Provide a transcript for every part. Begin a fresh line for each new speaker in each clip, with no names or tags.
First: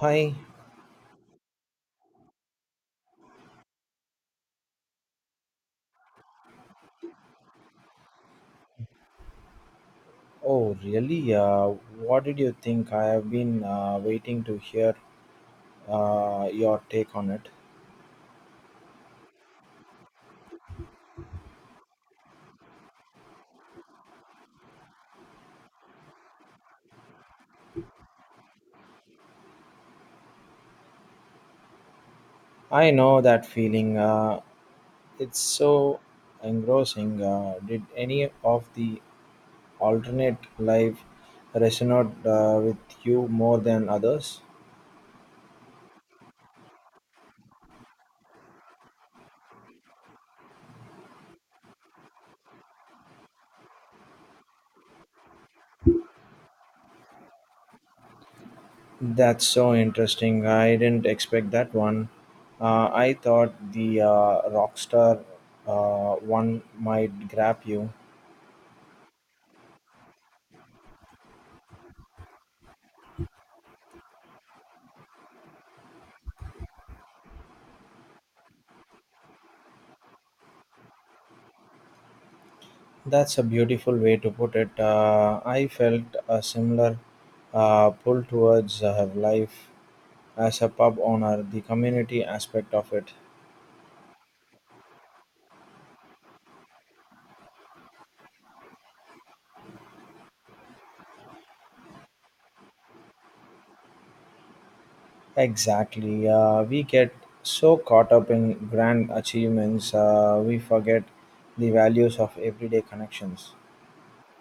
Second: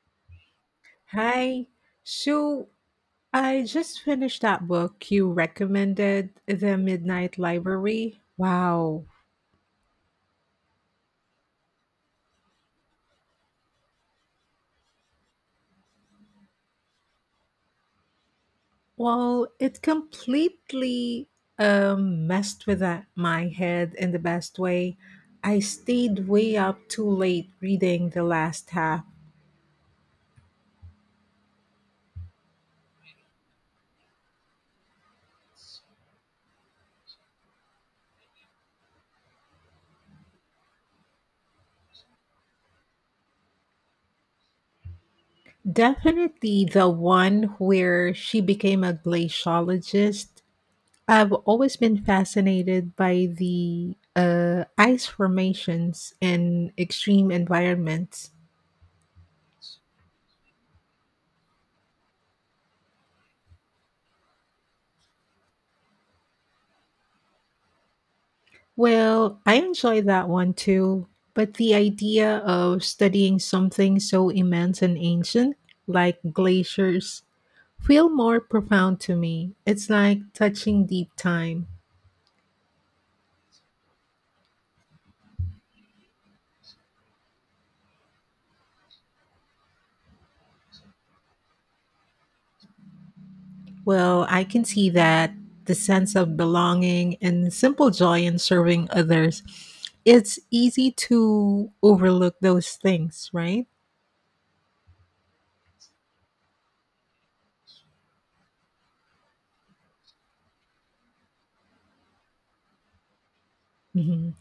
Hi.
Hi. So I just finished that book you recommended, The Midnight Library. Wow.
Oh, really? What did you think? I have been waiting to hear your take on it.
Well, it completely messed with that, my head in the best way. I stayed way up too late reading the last half.
I know that feeling. It's so engrossing. Did any of the alternate life resonate with you more than others?
Definitely the one where she became a glaciologist. I've always been fascinated by the ice formations in extreme environments.
That's so interesting. I didn't expect that one. I thought the Rockstar one might grab you.
Well, I enjoy that one too, but the idea of studying something so immense and ancient, like glaciers, feel more profound to me. It's like touching deep time.
That's a beautiful way to put it. I felt a similar pull towards life as a pub owner, the community aspect of it.
Well, I can see that the sense of belonging and simple joy in serving others. It's easy to overlook those things, right?
Exactly. We get so caught up in grand achievements, we forget the values of everyday connections.
Mhm.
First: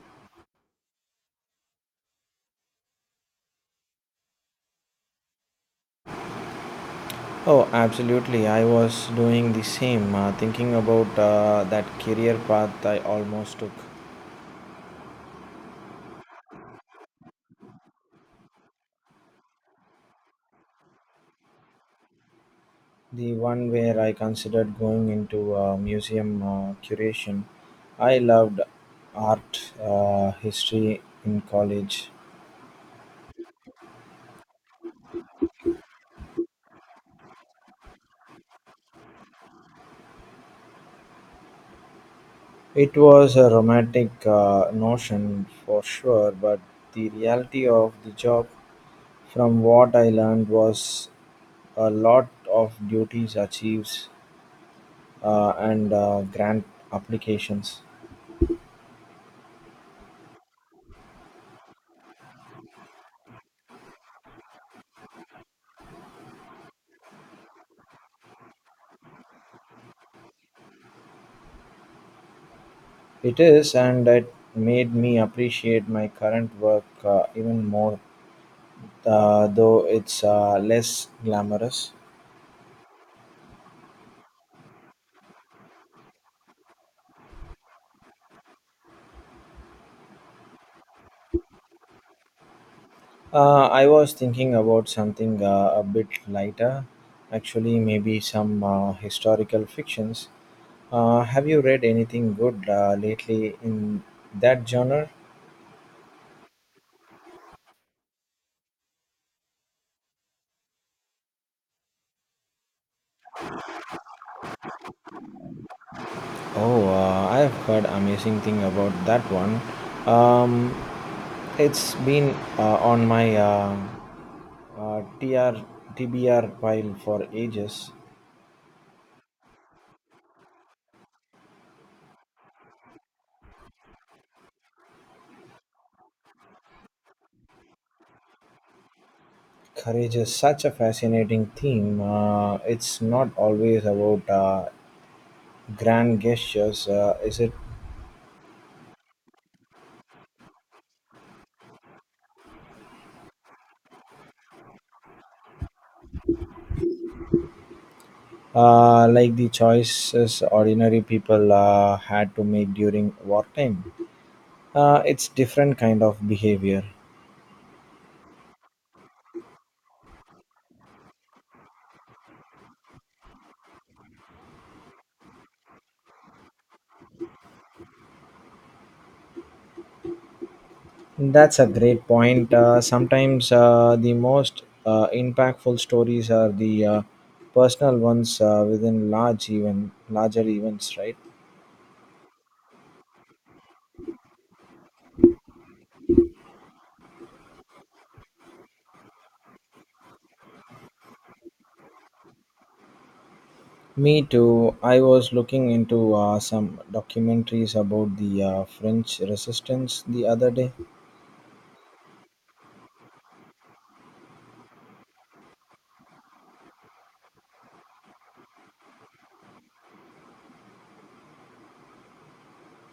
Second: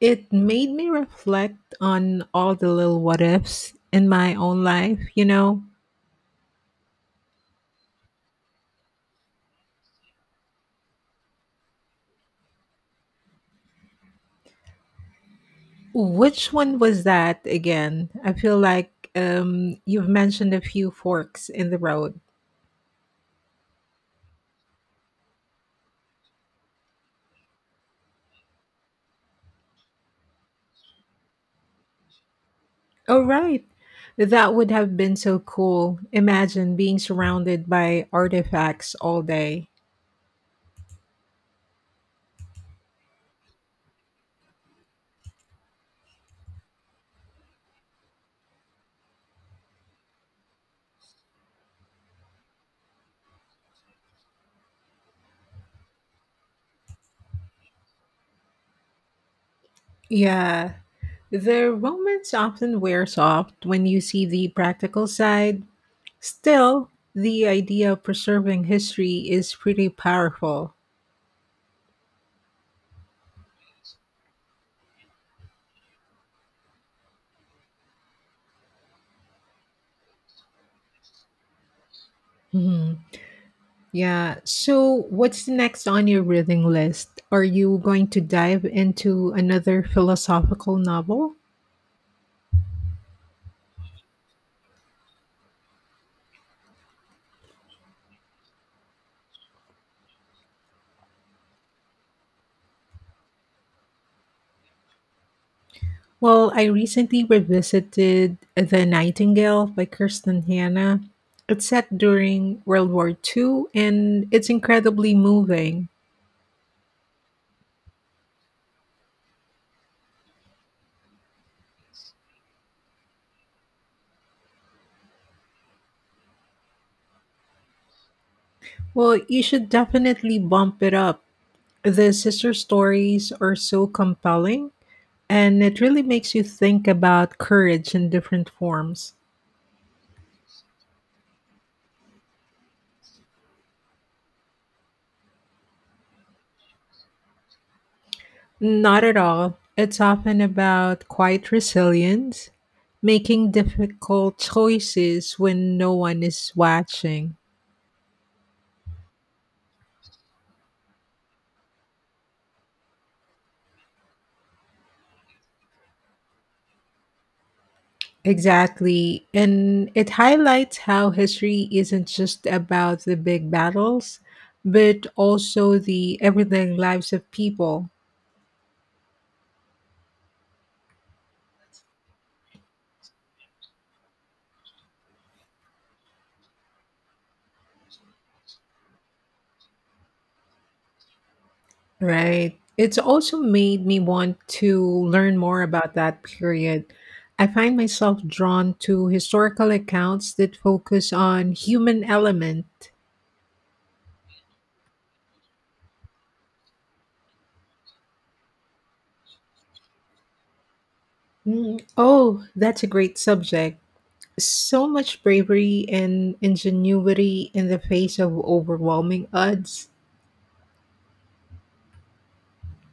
It made me reflect on all the little what ifs in my own life?
Oh, absolutely. I was doing the same, thinking about that career path I almost took.
Which one was that again? I feel like you've mentioned a few forks in the road.
The one where I considered going into museum curation. I loved art history in college.
Oh, right. That would have been so cool. Imagine being surrounded by artifacts all day.
It was a romantic notion for sure, but the reality of the job, from what I learned, was a lot of duties, achieves, and grant applications.
Yeah, the romance often wears off when you see the practical side. Still, the idea of preserving history is pretty powerful.
It is, and it made me appreciate my current work even more, though it's less glamorous.
Mhm. Yeah, so what's next on your reading list? Are you going to dive into another philosophical novel?
I was thinking about something a bit lighter, actually, maybe some historical fictions. Have you read anything good lately in that genre?
Well, I recently revisited The Nightingale by Kirsten Hanna. It's set during World War Two, and it's incredibly moving.
Oh, I have heard amazing thing about that one. Um, it's been on my TR TBR pile for ages.
Well, you should definitely bump it up. The sister stories are so compelling, and it really makes you think about courage in different forms.
Courage is such a fascinating theme. It's not always about grand gestures, is it?
Not at all. It's often about quiet resilience, making difficult choices when no one is watching.
Like the choices ordinary people had to make during wartime. It's different kind of behavior.
Exactly. And it highlights how history isn't just about the big battles, but also the everyday lives of people.
That's a great point. Sometimes the most impactful stories are the personal ones within large even larger events, right?
Right. It's also made me want to learn more about that period. I find myself drawn to historical accounts that focus on human element.
Me too. I was looking into some documentaries about the French resistance the other day.
Mm, oh, that's a great subject. So much bravery and ingenuity in the face of overwhelming odds.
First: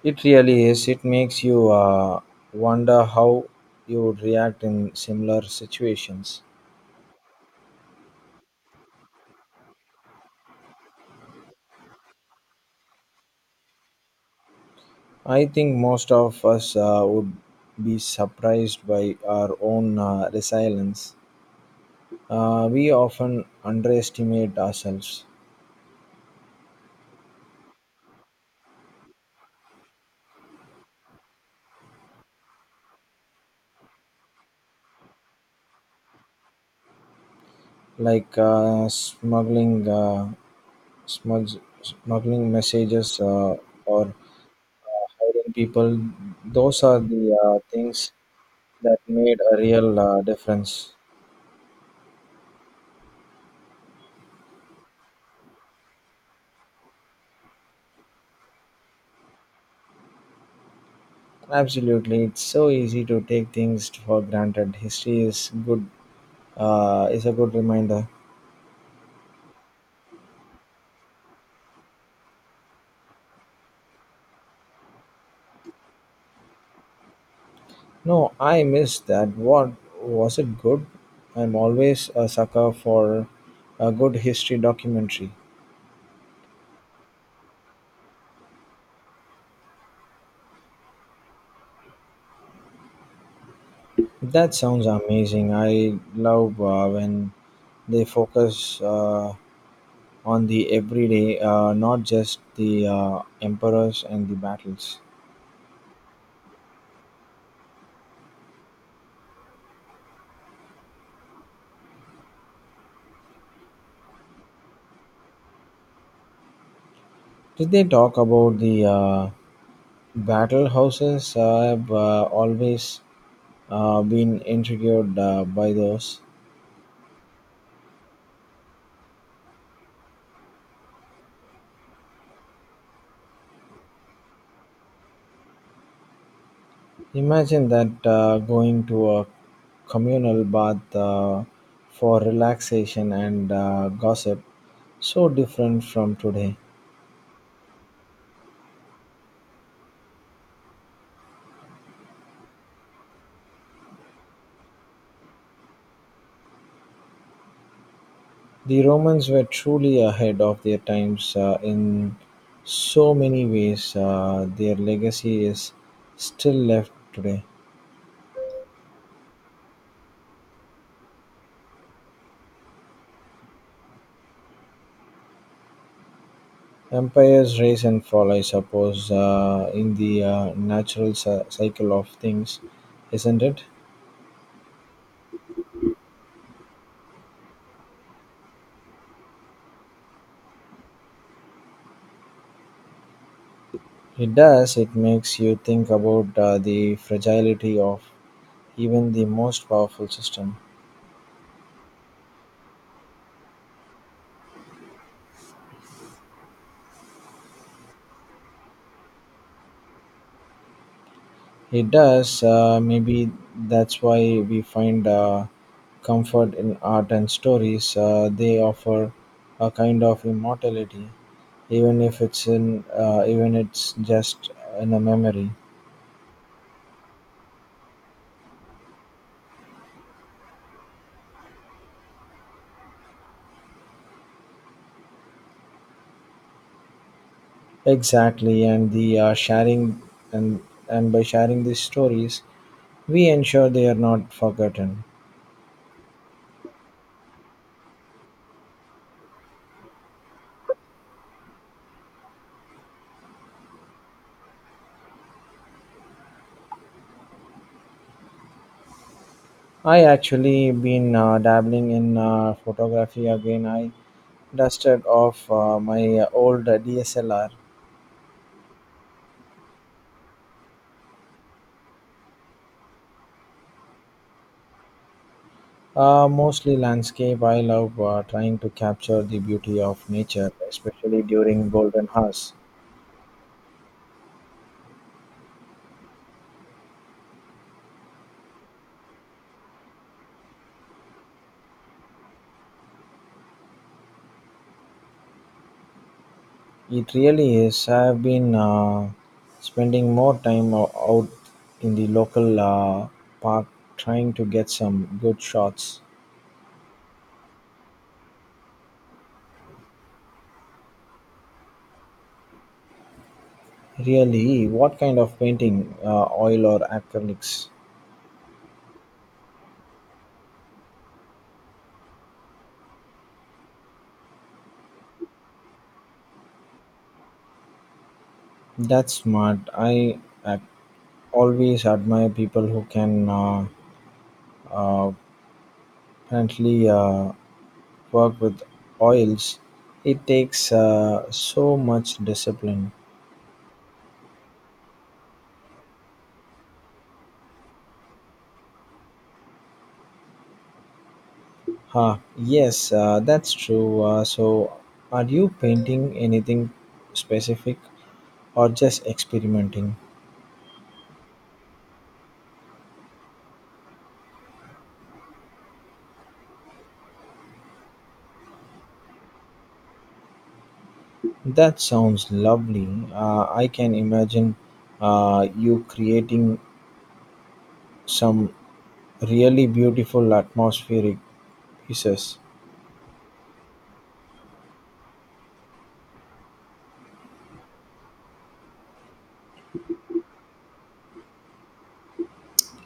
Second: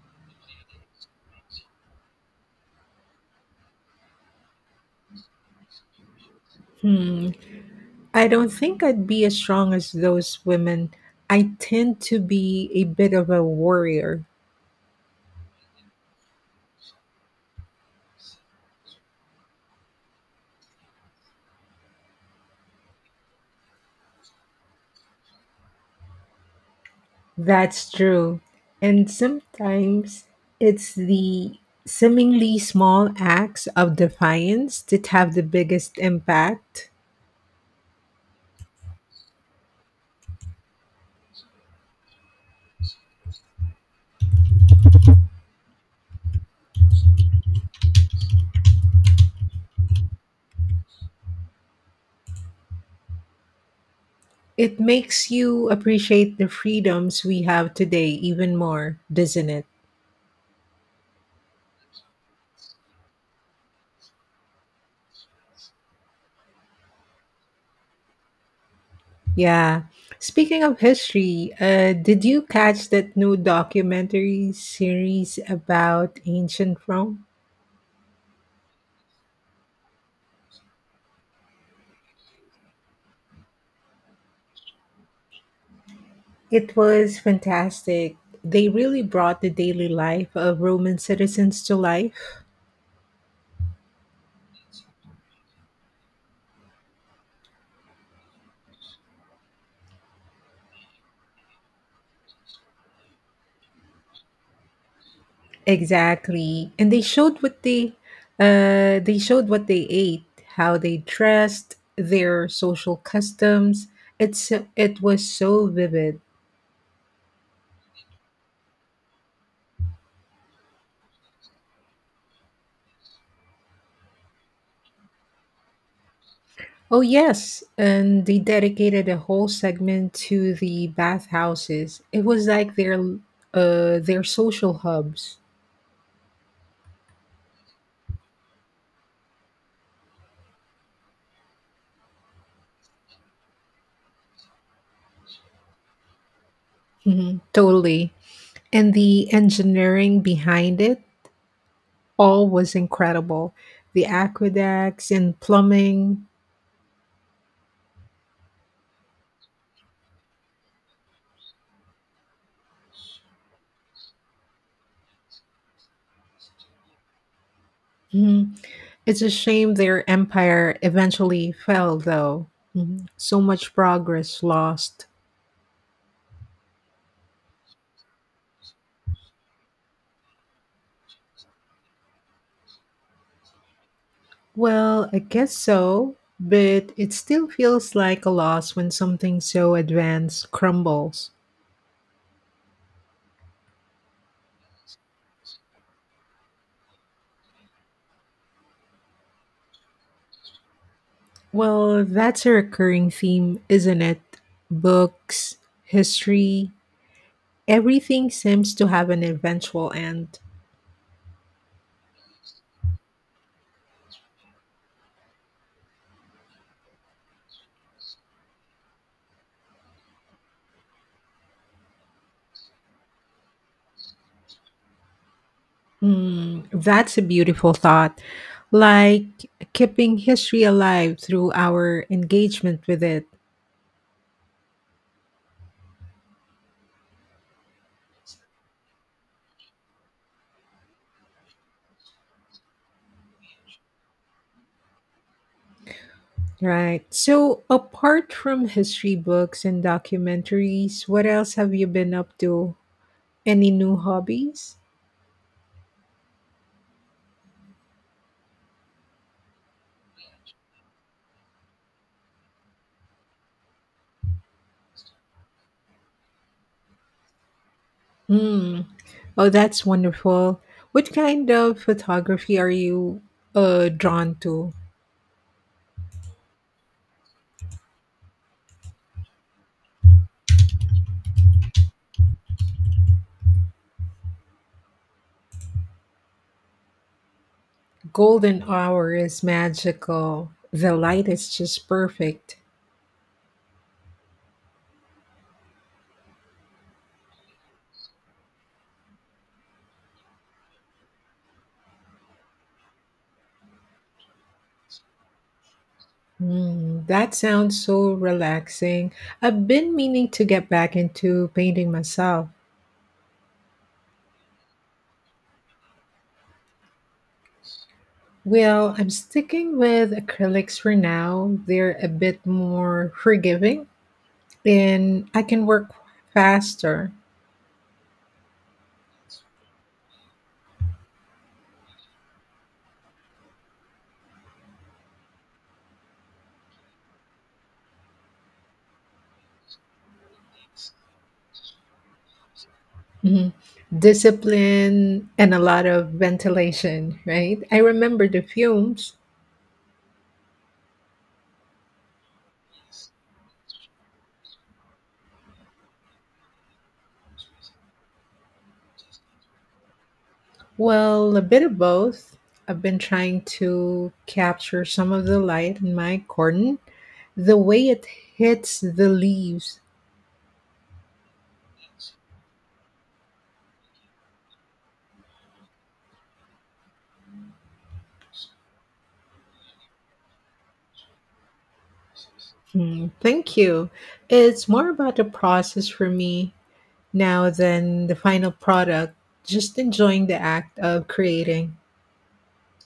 It really is. It makes you wonder how you would react in similar situations.
Hmm. I don't think I'd be as strong as those women. I tend to be a bit of a warrior.
I think most of us would be surprised by our own resilience. We often underestimate ourselves,
That's true. And sometimes it's the seemingly small acts of defiance that have the biggest impact.
like smuggling messages or hiring people. Those are the things that made a real difference.
It makes you appreciate the freedoms we have today even more, doesn't it?
Absolutely, it's so easy to take things for granted. History is a good reminder.
Yeah. Speaking of history, did you catch that new documentary series about ancient Rome?
No, I missed that. What was it good? I'm always a sucker for a good history documentary.
It was fantastic. They really brought the daily life of Roman citizens to life.
That sounds amazing. I love when they focus on the everyday, not just the emperors and the battles.
Exactly. And they showed what they ate, how they dressed, their social customs. It was so vivid.
Did they talk about the battle houses? I've always been intrigued by those.
Oh yes, and they dedicated a whole segment to the bathhouses. It was like their social hubs.
Imagine that, going to a communal bath for relaxation and gossip, so different from today.
Mhm, totally. And the engineering behind it all was incredible. The aqueducts and plumbing.
The Romans were truly ahead of their times in so many ways. Their legacy is still left today.
Mhm. It's a shame their empire eventually fell, though. Mhm. So much progress lost.
Empires rise and fall, I suppose, in the natural cycle of things, isn't it?
Well, I guess so, but it still feels like a loss when something so advanced crumbles.
It does. It makes you think about the fragility of even the most powerful system.
Well, that's a recurring theme, isn't it? Books, history, everything seems to have an eventual end.
It does. Maybe that's why we find comfort in art and stories. They offer a kind of immortality, even if it's just in a memory.
Hmm, that's a beautiful thought. Like keeping history alive through our engagement with it.
Exactly, and and by sharing these stories, we ensure they are not forgotten.
Right. So, apart from history books and documentaries, what else have you been up to? Any new hobbies?
I actually been dabbling in photography again. I dusted off my old DSLR,
Hmm. Oh, that's wonderful. What kind of photography are you drawn to?
mostly landscape. I love trying to capture the beauty of nature, especially during golden hours.
Golden hour is magical. The light is just perfect.
It really is. I've been spending more time out in the local park trying to get some good shots.
Hmm. That sounds so relaxing. I've been meaning to get back into painting myself.
Really, what kind of painting? Oil or acrylics?
Well, I'm sticking with acrylics for now. They're a bit more forgiving and I can work faster.
That's smart. I always admire people who can uh, apparently work with oils. It takes so much discipline.
Mhm. Discipline and a lot of ventilation, right? I remember the fumes.
Huh, yes, that's true. So, are you painting anything specific or just experimenting?
Well, a bit of both. I've been trying to capture some of the light in my garden, the way it hits the leaves.
That sounds lovely. I can imagine you creating some really beautiful atmospheric pieces.
Hmm, thank you. It's more about the process for me now than the final product, just enjoying the act of creating.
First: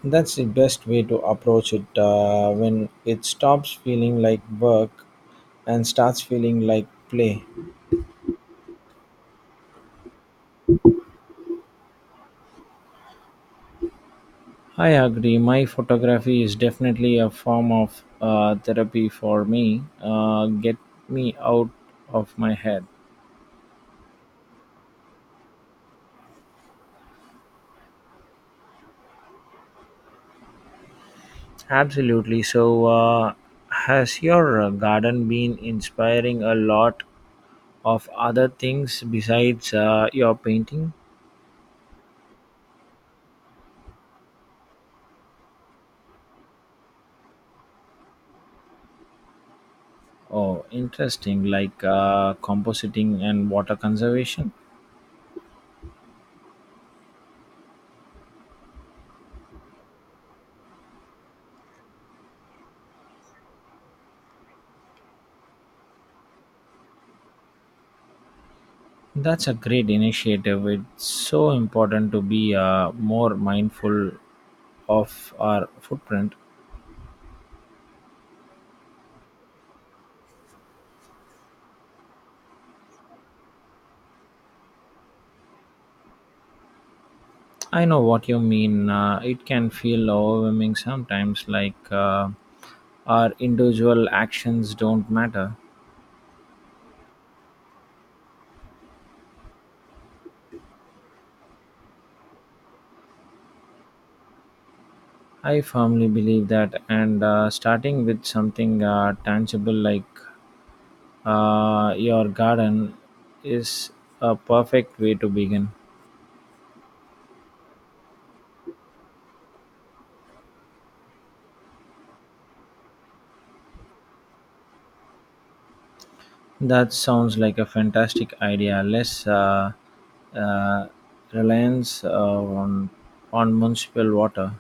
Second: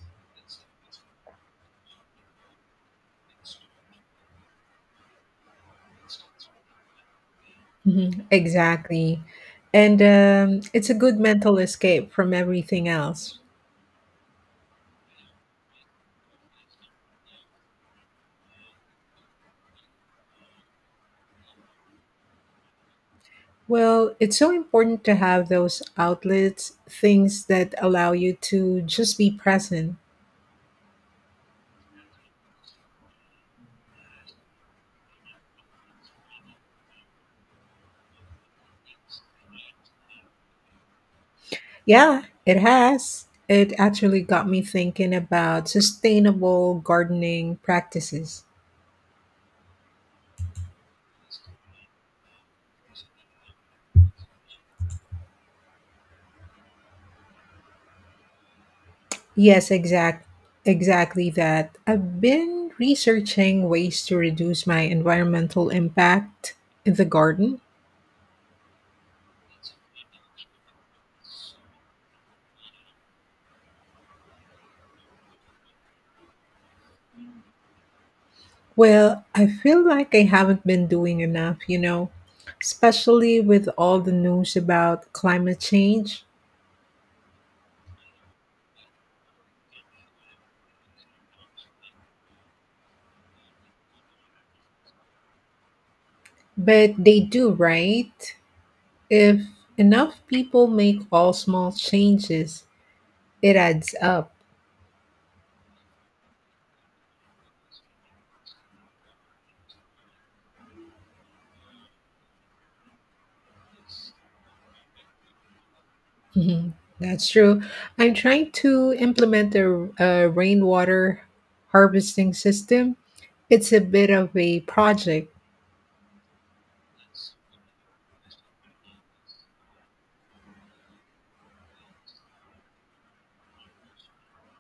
That's the best way to approach it when it stops feeling like work and starts feeling like play.
Mhm, exactly. And it's a good mental escape from everything else.
I agree. My photography is definitely a form of therapy for me. Get me out of my head.
Well, it's so important to have those outlets, things that allow you to just be present.
Absolutely. So, has your garden been inspiring a lot of other things besides your painting?
Yeah, it has. It actually got me thinking about sustainable gardening practices.
Oh, interesting, like compositing and water conservation.
Yes, exactly that. I've been researching ways to reduce my environmental impact in the garden.
That's a great initiative. It's so important to be more mindful of our footprint.
Well, I feel like I haven't been doing enough, especially with all the news about climate change.
I know what you mean. It can feel overwhelming sometimes, like our individual actions don't matter.
But they do, right? If enough people make all small changes, it adds up.
I firmly believe that, and starting with something tangible like your garden is a perfect way to begin.
Mhm. That's true. I'm trying to implement a rainwater harvesting system. It's a bit of a project.
That sounds like a fantastic idea. Less uh, reliance on municipal water.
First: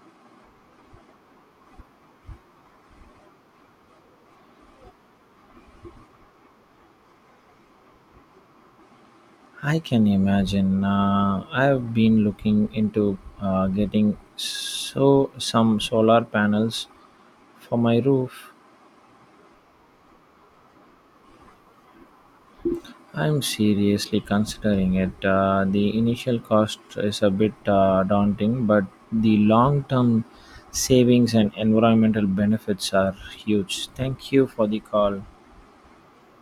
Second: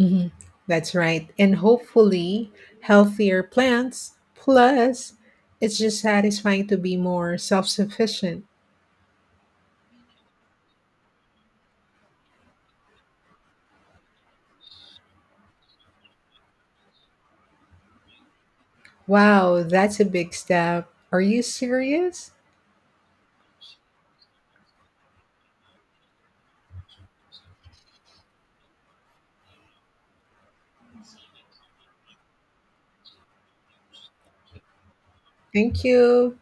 Mhm. That's right. And hopefully, healthier plants. Plus, it's just satisfying to be more self sufficient.
I can imagine. I've been looking into getting some solar panels for my roof.
Wow, that's a big step. Are you serious?
I'm seriously considering it. The initial cost is a bit daunting, but the long-term savings and environmental benefits are huge. Thank you for the call.
Thank you.